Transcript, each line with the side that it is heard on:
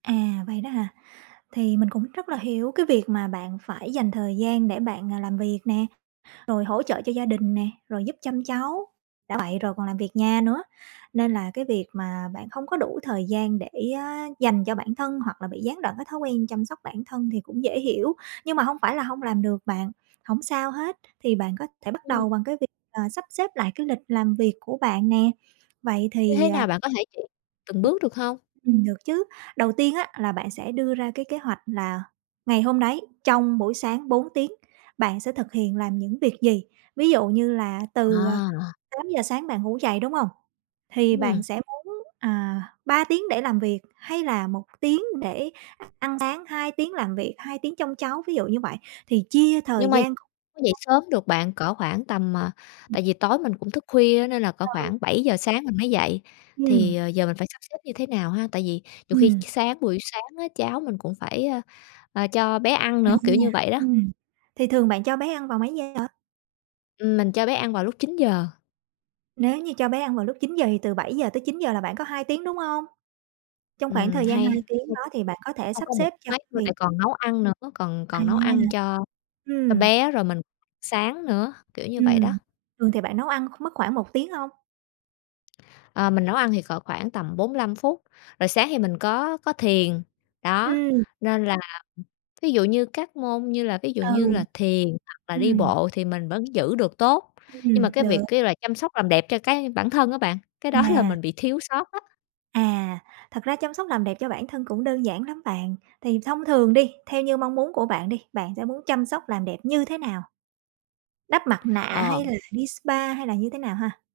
right: À, vậy đó hả? Thì mình cũng rất là hiểu cái việc mà bạn phải dành thời gian để bạn, à, làm việc nè, rồi hỗ trợ cho gia đình nè, rồi giúp chăm cháu, đã vậy rồi còn làm việc nhà nữa, nên là cái việc mà bạn không có đủ thời gian để dành cho bản thân hoặc là bị gián đoạn cái thói quen chăm sóc bản thân thì cũng dễ hiểu. Nhưng mà hông phải là hông làm được bạn, hổng sao hết, thì bạn có thể bắt
left: Ừm.
right: đầu bằng cái việc, ờ, sắp xếp lại cái lịch làm việc của bạn nè. Vậy
left: Như
right: thì,
left: thế
right: à
left: nào? Bạn có thể chỉ từng
right: Ừm.
left: bước, được hông?
right: Ừm, được chứ, đầu tiên á, là bạn sẽ đưa ra cái kế hoạch là ngày hôm đấy trong buổi sáng 4 tiếng bạn sẽ thực hiện làm những việc gì. Ví dụ như là từ, à,
left: À.
right: 8:00 sáng bạn ngủ dậy, đúng hông? Thì
left: Ừm.
right: bạn sẽ muốn, à, 3 tiếng để làm việc, hay là 1 tiếng để ăn sáng, 2 tiếng làm việc, 2 tiếng trông cháu? Ví dụ như vậy, thì chia thời
left: Nhưng mà
right: gian
left: dậy sớm được bạn, cỡ khoảng tầm, à
right: Ừm.
left: tại vì tối mình cũng thức khuya á, nên là cỡ
right: Ừ.
left: khoảng 7:00 sáng mình mới dậy.
right: Ừm.
left: Thì, ờ, giờ mình phải sắp xếp như thế nào ha? Tại vì nhiều khi
right: Ừm.
left: s sáng buổi sáng á, cháu mình cũng phải, a, à, cho bé ăn
right: À,
left: nữa, kiểu như vậy đó.
right: ừm, thì thường bạn cho bé ăn vào mấy giờ?
left: Ừm, mình cho bé ăn vào lúc 9:00.
right: Nếu như cho bé ăn vào lúc 9:00, thì từ 7:00-9:00 là bạn có 2 tiếng, đúng hông? Trong khoảng
left: Ừm,
right: thời gian 2
left: hay.
right: tiếng
left: Ừm.
right: đó thì bạn có thể
left: Hông
right: sắp
left: có một
right: xếp cho
left: máy mà
right: cái việc
left: lại còn nấu ăn nữa, còn
right: À.
left: còn nấu ăn cho cho
right: Ừm.
left: bé, rồi mình sáng nữa, kiểu như vậy đó.
right: Ừm, thường thì bạn nấu ăn mất khoảng 1 tiếng hông?
left: Ờ, mình nấu ăn thì cỡ khoảng tầm 45 phút, rồi sáng thì mình có có thiền, đó,
right: Ừm.
left: nên là, ừm, ví dụ như các môn như là ví dụ như
right: Ừ.
left: là thiền hoặc là đi
right: Ừm.
left: bộ thì mình vẫn giữ được tốt. Nhưng mà
right: Ừm,
left: cái
right: được.
left: việc, kiểu như là, chăm sóc làm đẹp cho cái bản thân á bạn, cái đó là
right: À.
left: mình bị thiếu sót á.
right: À, thật ra chăm sóc làm đẹp cho bản thân cũng đơn giản lắm bạn. Thì thông thường đi, theo như mong muốn của bạn đi, bạn sẽ muốn chăm sóc làm đẹp như thế nào? Đắp mặt nạ,
left: Ờ.
right: hay là đi spa, hay là như thế nào ha?